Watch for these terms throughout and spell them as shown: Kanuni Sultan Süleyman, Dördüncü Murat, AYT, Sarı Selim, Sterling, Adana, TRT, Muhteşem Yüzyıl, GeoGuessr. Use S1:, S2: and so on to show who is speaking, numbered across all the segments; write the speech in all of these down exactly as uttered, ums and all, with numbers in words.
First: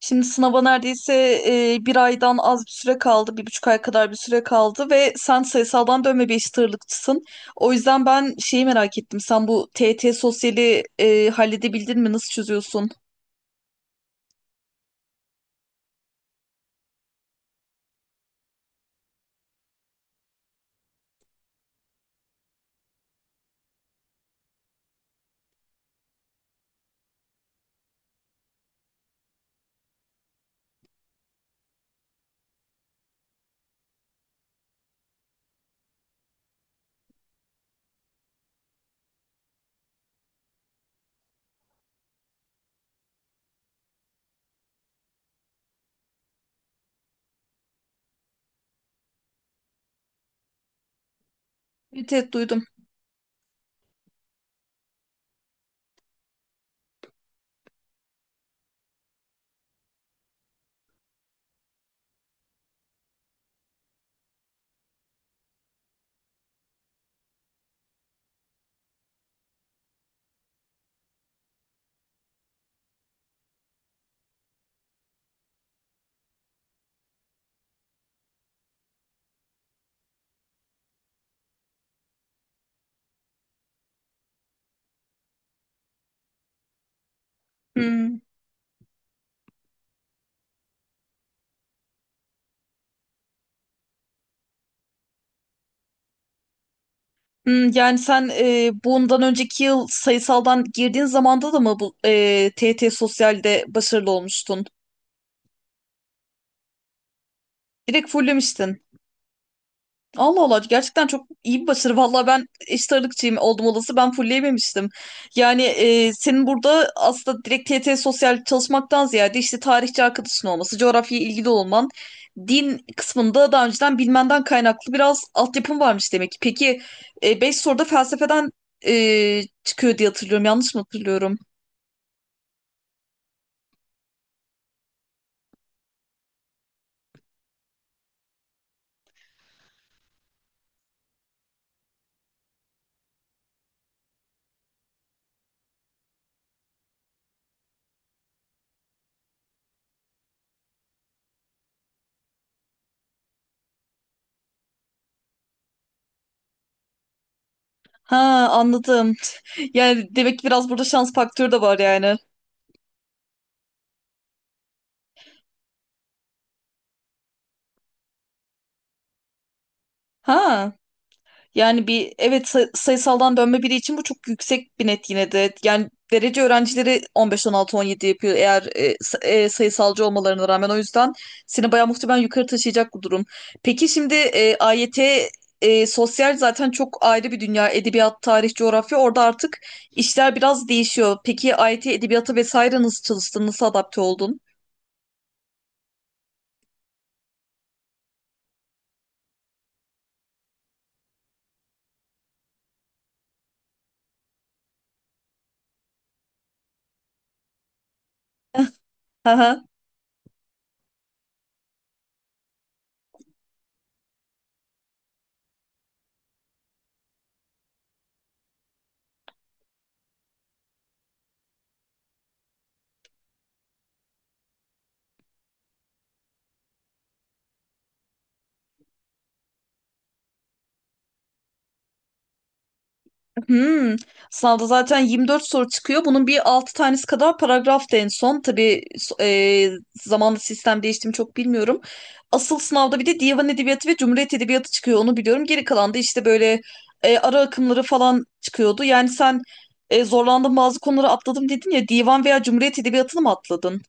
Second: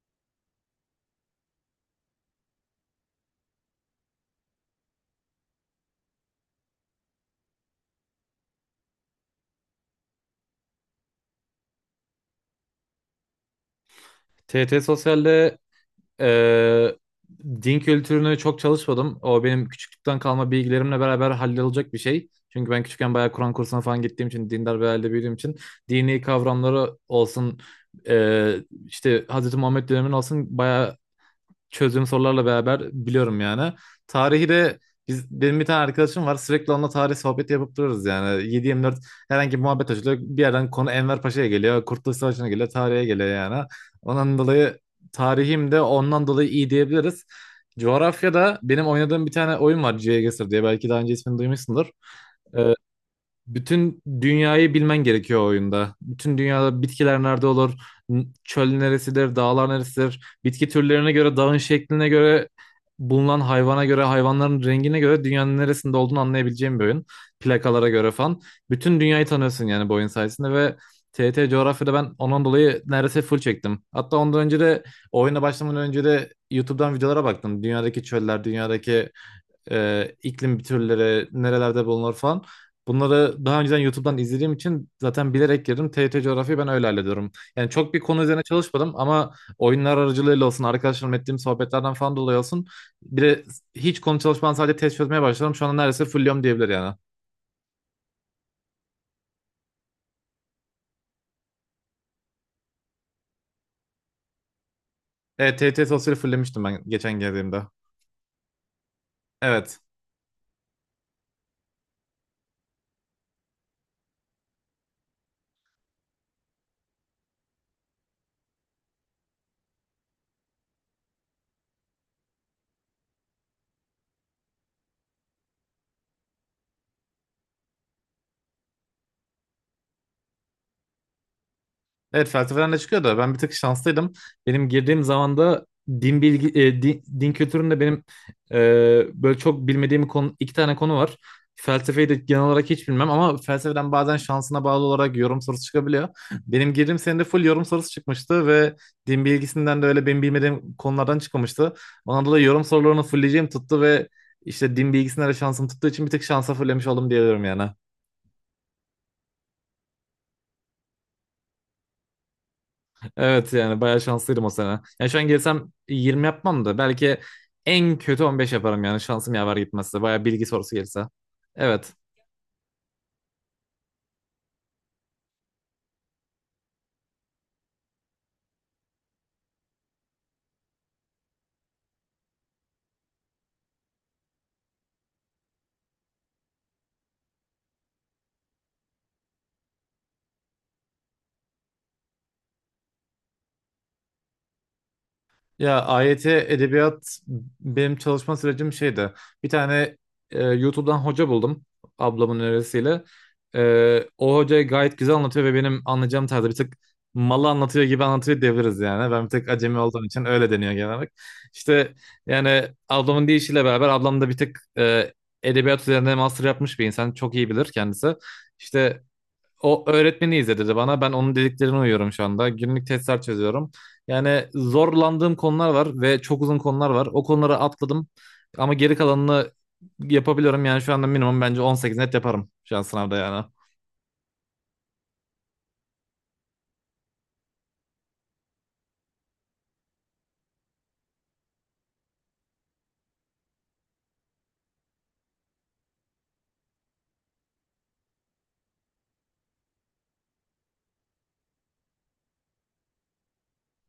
S1: Şimdi sınava neredeyse e, bir aydan az bir süre kaldı, bir buçuk ay kadar bir süre kaldı ve sen sayısaldan dönme bir eşit ağırlıkçısın. O yüzden ben şeyi merak ettim. Sen bu T Y T sosyali e, halledebildin mi? Nasıl çözüyorsun?
S2: T T Sosyal'de eee, din kültürünü çok çalışmadım. O benim küçüklükten kalma bilgilerimle beraber hallolacak bir şey. Çünkü ben küçükken bayağı Kur'an kursuna falan gittiğim için, dindar bir ailede büyüdüğüm için dini kavramları olsun, eee, işte Hz. Muhammed dönemin olsun bayağı çözdüğüm sorularla beraber biliyorum yani. Tarihi de biz, benim bir tane arkadaşım var, sürekli onunla tarih sohbeti yapıp duruyoruz yani. yedi dört herhangi bir muhabbet açılıyor. Bir yerden konu Enver Paşa'ya geliyor. Kurtuluş Savaşı'na geliyor. Tarihe geliyor yani. Ondan dolayı tarihim de ondan dolayı iyi diyebiliriz. Coğrafyada benim oynadığım bir tane oyun var, GeoGuessr diye. Belki daha önce ismini duymuşsundur.
S1: Evet, evet, duydum.
S2: Ee, bütün dünyayı bilmen gerekiyor o oyunda. Bütün dünyada bitkiler nerede olur, n- çöl neresidir, dağlar neresidir, bitki türlerine göre, dağın şekline göre, bulunan hayvana göre, hayvanların rengine göre dünyanın neresinde olduğunu anlayabileceğin bir oyun. Plakalara göre falan. Bütün dünyayı tanıyorsun yani bu oyun sayesinde ve T R T coğrafyada ben ondan dolayı neredeyse full çektim. Hatta ondan önce de oyuna başlamadan önce de YouTube'dan videolara baktım. Dünyadaki çöller, dünyadaki e, iklim türleri, nerelerde bulunur falan. Bunları daha önceden YouTube'dan izlediğim için zaten bilerek girdim. T R T coğrafyayı ben öyle hallediyorum. Yani çok bir
S1: Hmm.
S2: konu üzerine çalışmadım ama oyunlar aracılığıyla olsun, arkadaşlarımla ettiğim sohbetlerden falan dolayı olsun. Bir de hiç konu çalışmadan sadece test çözmeye başladım. Şu anda neredeyse fulliyorum diyebilir yani.
S1: Hmm, yani sen e, bundan önceki yıl sayısaldan girdiğin zamanda da mı bu e, T Y T sosyalde başarılı olmuştun?
S2: Evet, T R T sosyali fullemiştim ben geçen geldiğimde.
S1: Direkt fullemiştin.
S2: Evet.
S1: Allah Allah, gerçekten çok iyi bir başarı. Valla ben eşit ağırlıkçıyım oldum olası, ben fullleyememiştim. Yani e, senin burada aslında direkt T Y T sosyal çalışmaktan ziyade işte tarihçi arkadaşın olması, coğrafyaya ilgili olman, din kısmında daha önceden bilmenden kaynaklı biraz altyapın varmış demek ki. Peki e, beş soruda felsefeden e, çıkıyor diye hatırlıyorum. Yanlış mı hatırlıyorum?
S2: Evet, felsefeden de çıkıyor da ben bir tık şanslıydım. Benim girdiğim zaman da din bilgi e, din, din kültüründe benim e, böyle çok bilmediğim konu, iki tane konu var. Felsefeyi de genel olarak hiç bilmem ama felsefeden bazen şansına bağlı olarak yorum sorusu çıkabiliyor. Benim girdiğim senede full yorum sorusu çıkmıştı ve din bilgisinden de öyle benim bilmediğim konulardan çıkmamıştı. Ona da yorum sorularını fullleyeceğim tuttu ve işte din bilgisinden de şansım tuttuğu için bir tek şansa fullemiş oldum diyebilirim yani.
S1: Ha, anladım. Yani demek ki biraz burada şans faktörü de var yani.
S2: Evet, yani bayağı şanslıydım o sene. Yani şu an gelsem yirmi yapmam da belki en kötü on beş yaparım yani şansım yaver gitmezse. Bayağı bilgi
S1: Ha.
S2: sorusu gelirse.
S1: Yani
S2: Evet.
S1: bir evet, say- sayısaldan dönme biri için bu çok yüksek bir net yine de. Yani derece öğrencileri on beş, on altı, on yedi yapıyor eğer e, sa- e, sayısalcı olmalarına rağmen. O yüzden seni bayağı muhtemelen yukarı taşıyacak bu durum. Peki şimdi e, A Y T e, sosyal zaten çok ayrı bir dünya. Edebiyat, tarih, coğrafya orada artık işler biraz değişiyor. Peki A Y T edebiyata vesaire nasıl çalıştın? Nasıl adapte oldun?
S2: Ya, A Y T edebiyat benim çalışma sürecim şeydi. Bir tane e, YouTube'dan hoca buldum ablamın önerisiyle. E, o hoca gayet güzel anlatıyor ve benim anlayacağım tarzda bir tık malı anlatıyor gibi anlatıyor diyebiliriz yani. Ben bir tek
S1: Aha.
S2: acemi olduğum için öyle deniyor genel olarak. İşte, yani ablamın deyişiyle beraber ablam da bir tık e, edebiyat üzerine master yapmış bir insan. Çok iyi bilir kendisi. İşte, o öğretmeni izledi dedi bana. Ben onun dediklerine uyuyorum şu anda. Günlük testler çözüyorum. Yani zorlandığım konular var ve çok uzun konular var. O konuları atladım ama geri kalanını yapabiliyorum. Yani şu anda minimum bence on sekiz net yaparım şu an sınavda yani.
S1: Hmm. Sınavda zaten yirmi dört soru çıkıyor. Bunun bir altı tanesi kadar paragraftı en son. Tabii, so- e, zamanla sistem değişti mi çok bilmiyorum. Asıl sınavda bir de divan edebiyatı ve cumhuriyet edebiyatı çıkıyor. Onu biliyorum. Geri kalan da işte böyle e, ara akımları falan çıkıyordu. Yani sen e, zorlandın, bazı konuları atladım dedin ya. Divan veya cumhuriyet edebiyatını mı atladın?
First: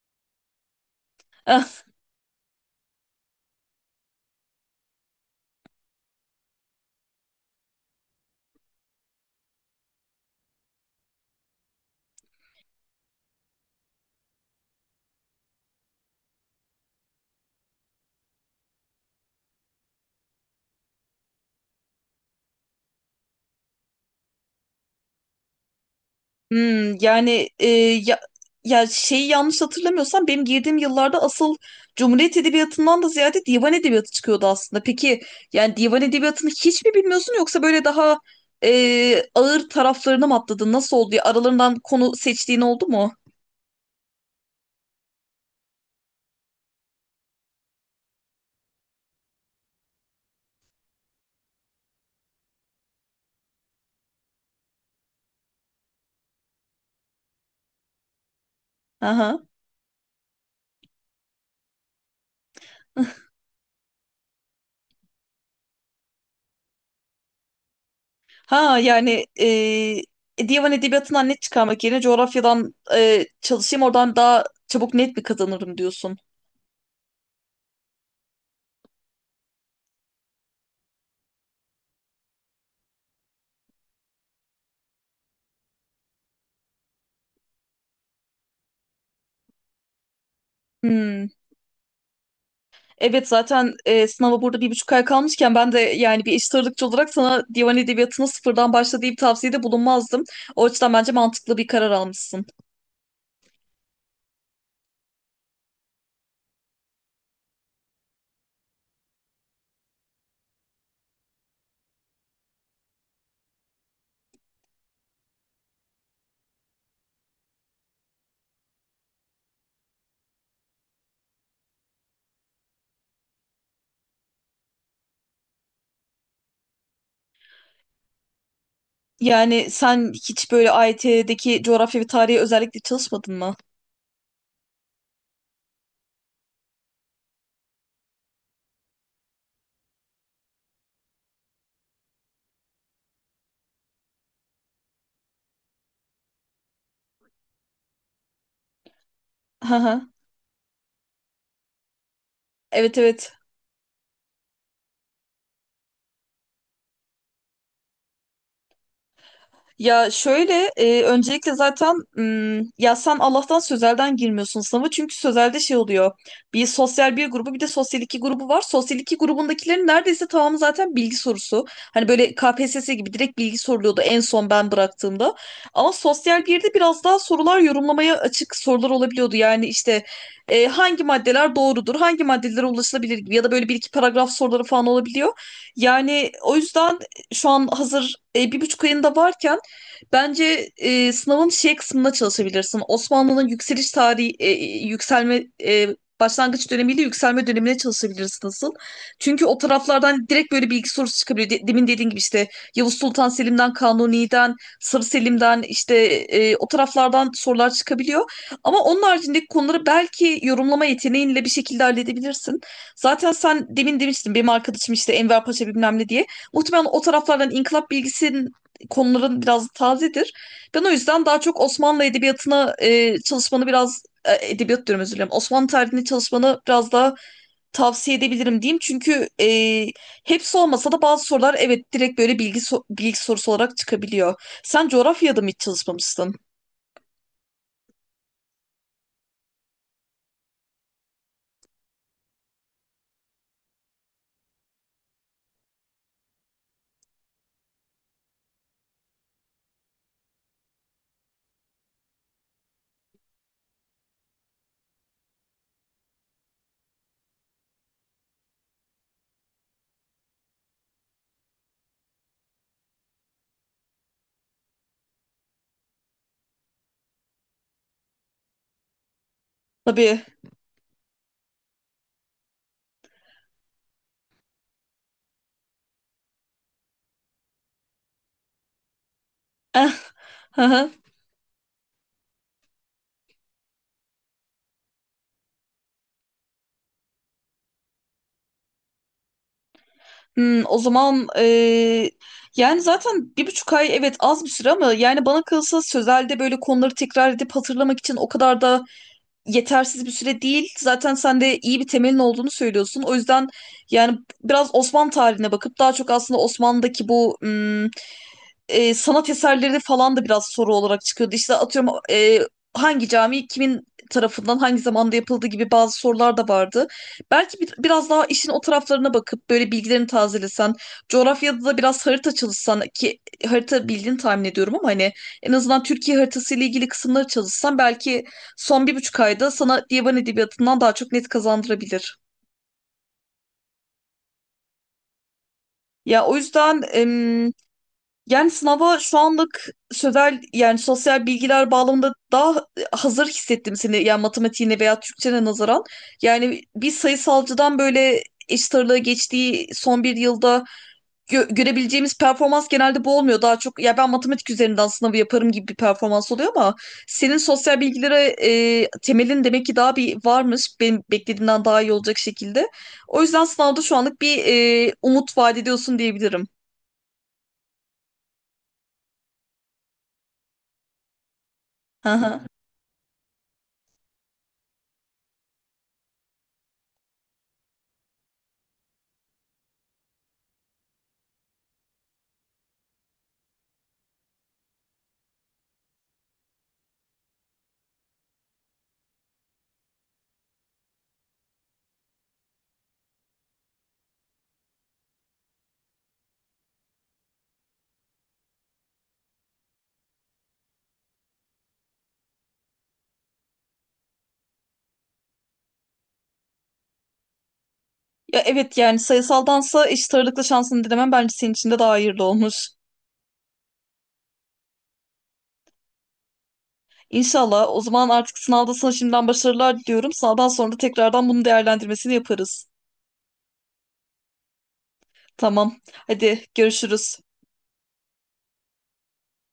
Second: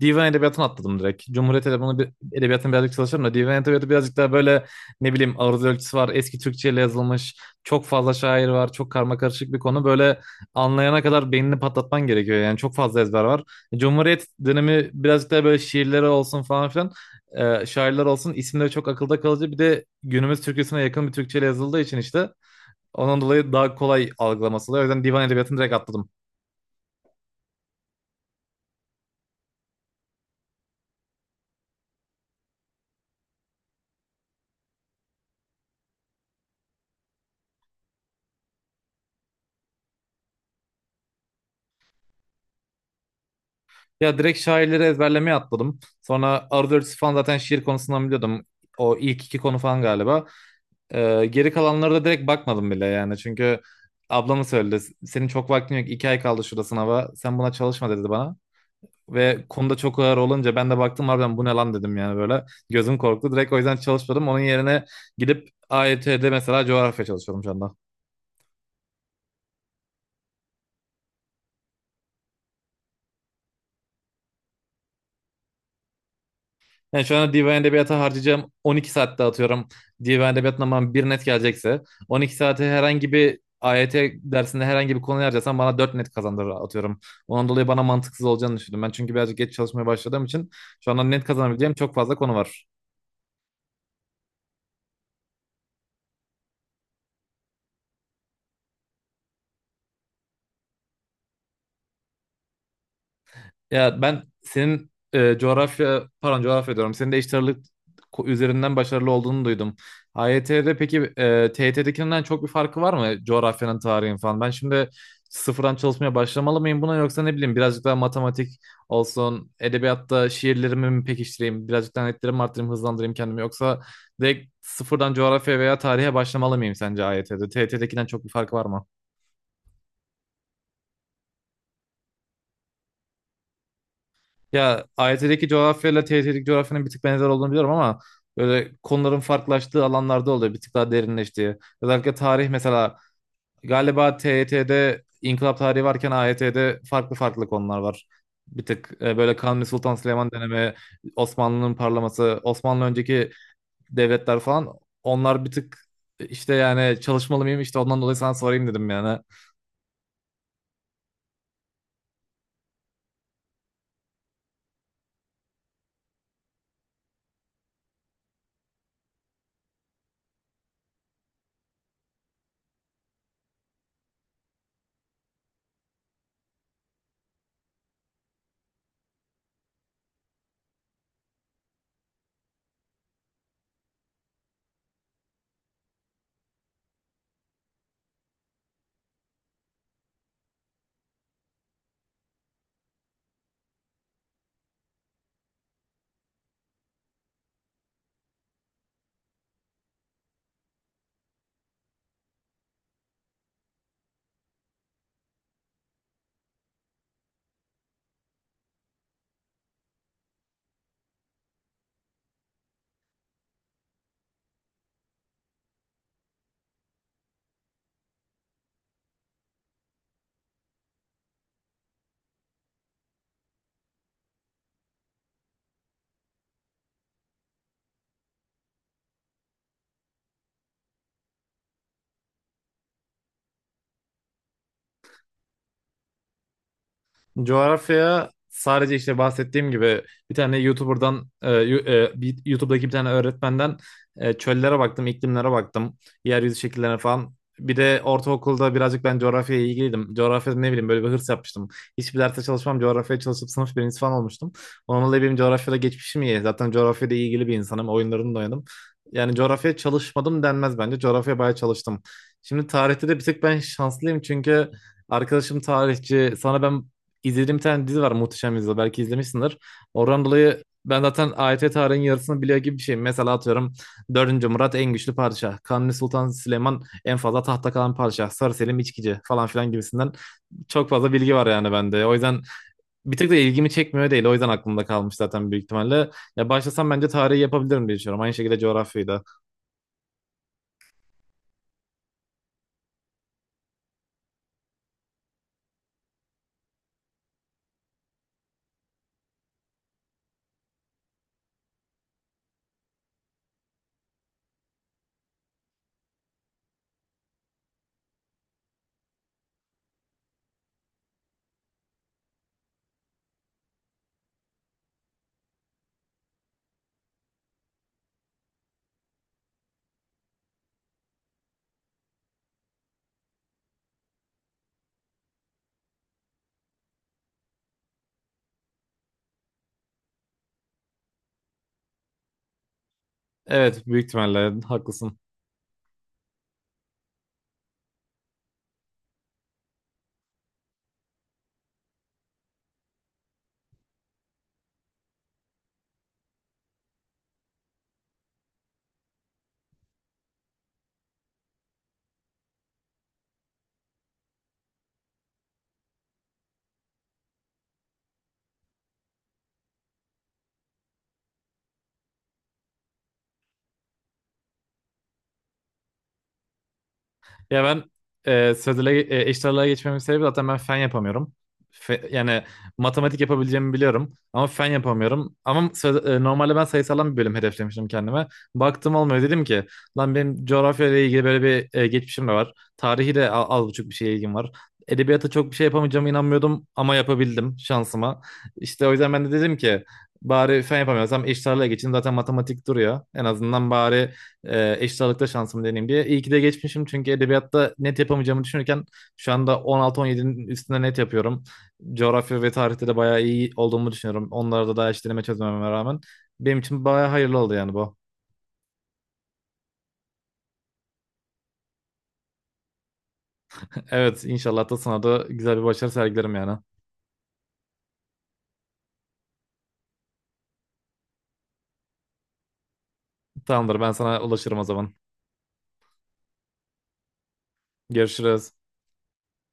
S2: Divan edebiyatını atladım direkt. Cumhuriyet edebiyatını, bir- edebiyatını birazcık çalışırım da divan edebiyatı birazcık daha böyle, ne bileyim, aruz ölçüsü var. Eski Türkçeyle yazılmış. Çok fazla şair var. Çok karma karışık bir konu. Böyle, anlayana kadar beynini patlatman gerekiyor. Yani çok fazla ezber var. Cumhuriyet dönemi birazcık daha böyle şiirleri olsun falan filan. E, şairler olsun, isimleri çok akılda kalıcı. Bir de günümüz Türkçesine yakın bir Türkçeyle yazıldığı için işte. Onun dolayı daha kolay algılaması oluyor. O yüzden divan edebiyatını direkt atladım.
S1: Hmm, yani e, ya, ya şeyi yanlış hatırlamıyorsam benim girdiğim yıllarda asıl Cumhuriyet Edebiyatı'ndan da ziyade divan edebiyatı çıkıyordu aslında. Peki yani divan edebiyatını hiç mi bilmiyorsun yoksa böyle daha e, ağır taraflarına mı atladın? Nasıl oldu ya? Aralarından konu seçtiğin oldu mu?
S2: Ya, direkt şairleri ezberlemeye atladım. Sonra Arthur falan zaten şiir konusundan biliyordum. O ilk iki konu falan galiba. Ee, geri kalanlara da direkt bakmadım bile yani. Çünkü ablamı söyledi. Senin çok vaktin yok. iki ay kaldı şurada sınava. Sen buna çalışma dedi bana.
S1: Aha.
S2: Ve konuda çok ağır olunca ben de baktım, harbiden bu ne lan dedim yani böyle. Gözüm korktu. Direkt o yüzden çalışmadım. Onun yerine gidip A Y T'de mesela coğrafya çalışıyorum şu anda.
S1: Ha yani e, divan edebiyatından net çıkarmak yerine coğrafyadan e, çalışayım oradan daha çabuk net mi kazanırım diyorsun.
S2: Yani şu anda divan edebiyata harcayacağım on iki saatte atıyorum. Divan edebiyatından bana bir net gelecekse on iki saati herhangi bir A Y T dersinde herhangi bir konuya harcarsam bana dört net kazandırır atıyorum. Ondan dolayı bana mantıksız olacağını düşündüm. Ben çünkü birazcık geç çalışmaya başladığım için şu anda net
S1: Hmm.
S2: kazanabileceğim çok fazla konu var.
S1: Evet, zaten e, sınava burada bir buçuk ay kalmışken ben de yani bir eşit ağırlıkçı olarak sana divan edebiyatına sıfırdan başla diye bir tavsiyede bulunmazdım. O açıdan bence mantıklı bir karar almışsın.
S2: Ya, ben senin e, coğrafya, pardon, coğrafya diyorum. Senin de eşit ağırlık ko- üzerinden başarılı olduğunu duydum. A Y T'de peki, e, T Y T'dekinden çok bir farkı var mı coğrafyanın, tarihin falan? Ben şimdi sıfırdan çalışmaya başlamalı mıyım buna, yoksa ne bileyim birazcık daha matematik olsun, edebiyatta şiirlerimi mi pekiştireyim, birazcık daha netlerimi arttırayım, hızlandırayım kendimi, yoksa direkt sıfırdan coğrafya veya tarihe başlamalı mıyım sence A Y T'de? T Y T'dekinden çok bir farkı var mı?
S1: Yani sen hiç böyle A Y T'deki coğrafya ve tarihe özellikle çalışmadın mı?
S2: Ya, A Y T'deki coğrafyayla T Y T'deki coğrafyanın bir tık benzer olduğunu biliyorum ama böyle konuların farklılaştığı alanlarda oluyor. Bir tık daha derinleştiği. Özellikle tarih mesela galiba T Y T'de inkılap tarihi varken A Y T'de farklı farklı konular var. Bir tık e, böyle Kanuni
S1: Hı
S2: Sultan
S1: hı.
S2: Süleyman dönemi, Osmanlı'nın parlaması, Osmanlı
S1: Evet,
S2: önceki
S1: evet.
S2: devletler falan, onlar bir tık işte, yani çalışmalı mıyım işte, ondan dolayı sana sorayım dedim yani.
S1: Ya şöyle, e, öncelikle zaten, m, ya sen Allah'tan sözelden girmiyorsun sınava, çünkü sözelde şey oluyor, bir sosyal bir grubu bir de sosyal iki grubu var, sosyal iki grubundakilerin neredeyse tamamı zaten bilgi sorusu, hani böyle K P S S gibi direkt bilgi soruluyordu en son ben bıraktığımda, ama sosyal birde biraz daha sorular yorumlamaya açık sorular olabiliyordu, yani işte e, hangi maddeler doğrudur, hangi maddelere ulaşılabilir gibi, ya da böyle bir iki paragraf soruları falan olabiliyor, yani o yüzden şu an hazır e, bir buçuk ayında varken. Bence e, sınavın şey kısmında çalışabilirsin. Osmanlı'nın yükseliş tarihi, e, yükselme, e, başlangıç dönemiyle yükselme dönemine çalışabilirsin, nasıl? Çünkü o taraflardan direkt böyle bilgi sorusu çıkabiliyor. De- demin dediğin gibi işte Yavuz Sultan Selim'den, Kanuni'den, Sarı Selim'den, işte e, o taraflardan sorular çıkabiliyor. Ama onun haricindeki konuları belki yorumlama yeteneğinle bir şekilde halledebilirsin. Zaten sen demin demiştin, benim arkadaşım işte Enver Paşa bilmem ne diye. Muhtemelen o taraflardan inkılap bilgisi konuların biraz tazedir. Ben o yüzden daha çok Osmanlı edebiyatına e, çalışmanı, biraz e, edebiyat diyorum, özür dilerim. Osmanlı tarihini çalışmanı biraz daha tavsiye edebilirim, diyeyim. Çünkü e, hepsi olmasa da bazı sorular, evet, direkt böyle bilgi so- bilgi sorusu olarak çıkabiliyor. Sen coğrafyada mı hiç çalışmamıştın?
S2: Coğrafya sadece işte bahsettiğim gibi bir tane YouTuber'dan, e, yu- e, bir- YouTube'daki bir tane öğretmenden e, çöllere baktım, iklimlere baktım, yeryüzü şekillerine falan. Bir de ortaokulda birazcık ben coğrafyaya ilgiliydim. Coğrafyada, ne bileyim, böyle bir hırs yapmıştım. Hiçbir derste çalışmam, coğrafyaya çalışıp sınıf birincisi falan olmuştum. Onunla dolayı benim coğrafyada geçmişim iyi. Zaten coğrafyada ilgili bir insanım, oyunlarını da oynadım. Yani coğrafyaya çalışmadım denmez bence. Coğrafyaya bayağı çalıştım. Şimdi tarihte de bir tık ben şanslıyım çünkü arkadaşım tarihçi. Sana ben İzlediğim bir tane dizi var, Muhteşem Yüzyıl, belki izlemişsindir.
S1: Tabii.
S2: Oradan dolayı ben zaten A Y T tarihinin yarısını biliyor gibi bir şeyim. Mesela atıyorum, dördüncü Murat en güçlü padişah. Kanuni Sultan Süleyman en fazla tahta kalan padişah. Sarı Selim içkici falan filan
S1: Eh,
S2: gibisinden
S1: hı
S2: çok
S1: hı.
S2: fazla bilgi var yani bende. O yüzden bir tık da ilgimi çekmiyor değil. O yüzden aklımda kalmış zaten büyük ihtimalle. Ya başlasam bence tarihi yapabilirim diye düşünüyorum. Aynı şekilde coğrafyayı da.
S1: Hmm, o zaman eee, yani zaten bir buçuk ay, evet, az bir süre ama yani bana kalırsa sözelde böyle konuları tekrar edip hatırlamak için o kadar da yetersiz bir süre değil. Zaten sen de iyi bir temelin olduğunu söylüyorsun. O yüzden yani biraz Osmanlı tarihine bakıp daha çok aslında Osmanlı'daki bu hmm, e, sanat eserleri falan da biraz soru olarak çıkıyordu. İşte atıyorum, e, hangi cami kimin tarafından hangi zamanda yapıldığı gibi bazı sorular da vardı. Belki bir- biraz daha işin o taraflarına bakıp böyle bilgilerini tazelesen, coğrafyada da biraz harita çalışsan, ki harita bildiğini tahmin ediyorum ama hani en azından Türkiye haritası ile ilgili kısımları çalışsan, belki son bir buçuk ayda sana divan edebiyatından daha çok net kazandırabilir.
S2: Evet, büyük ihtimalle haklısın.
S1: Ya o yüzden, em, Yani sınava şu anlık sözel yani sosyal bilgiler bağlamında daha hazır hissettim seni, yani matematiğine veya Türkçene nazaran. Yani bir sayısalcıdan böyle eşit ağırlığa geçtiği son bir yılda gö- görebileceğimiz performans genelde bu olmuyor. Daha çok ya ben matematik üzerinden sınavı yaparım gibi bir performans oluyor, ama senin sosyal bilgilere e, temelin demek ki daha bir varmış. Benim beklediğimden daha iyi olacak şekilde. O yüzden sınavda şu anlık bir e, umut vaat ediyorsun diyebilirim.
S2: Ya ben e, sözele e, eşit ağırlığa geçmemin sebebi zaten ben fen yapamıyorum. Fe-
S1: Hı.
S2: yani matematik yapabileceğimi biliyorum ama fen yapamıyorum. Ama söz, e, normalde ben sayısaldan bir bölüm hedeflemiştim kendime. Baktım olmuyor, dedim ki lan benim coğrafya ile ilgili böyle bir e, geçmişim de var. Tarihi de al, az buçuk bir şeye ilgim var. Edebiyata çok bir şey yapamayacağımı inanmıyordum ama yapabildim şansıma. İşte o yüzden ben de dedim ki bari fen yapamıyorsam eşit ağırlığa geçeyim, zaten matematik duruyor. En azından bari e, eşit ağırlıkta şansımı deneyeyim diye. İyi ki de geçmişim çünkü edebiyatta net yapamayacağımı düşünürken şu anda on altı on yedinin üstünde net yapıyorum. Coğrafya ve tarihte de bayağı iyi olduğumu düşünüyorum. Onlarda da hiç deneme çözmememe rağmen. Benim için bayağı hayırlı oldu yani bu.
S1: Ya, evet, yani sayısaldansa eşit ağırlıklı şansını denemen bence senin için de daha hayırlı olmuş.
S2: Evet, inşallah da sana da güzel bir başarı sergilerim yani.
S1: İnşallah. O zaman artık sınavda sana şimdiden başarılar diliyorum. Sınavdan sonra da tekrardan bunu değerlendirmesini yaparız.
S2: Tamamdır, ben sana ulaşırım o zaman.
S1: Tamam. Hadi, görüşürüz.
S2: Görüşürüz.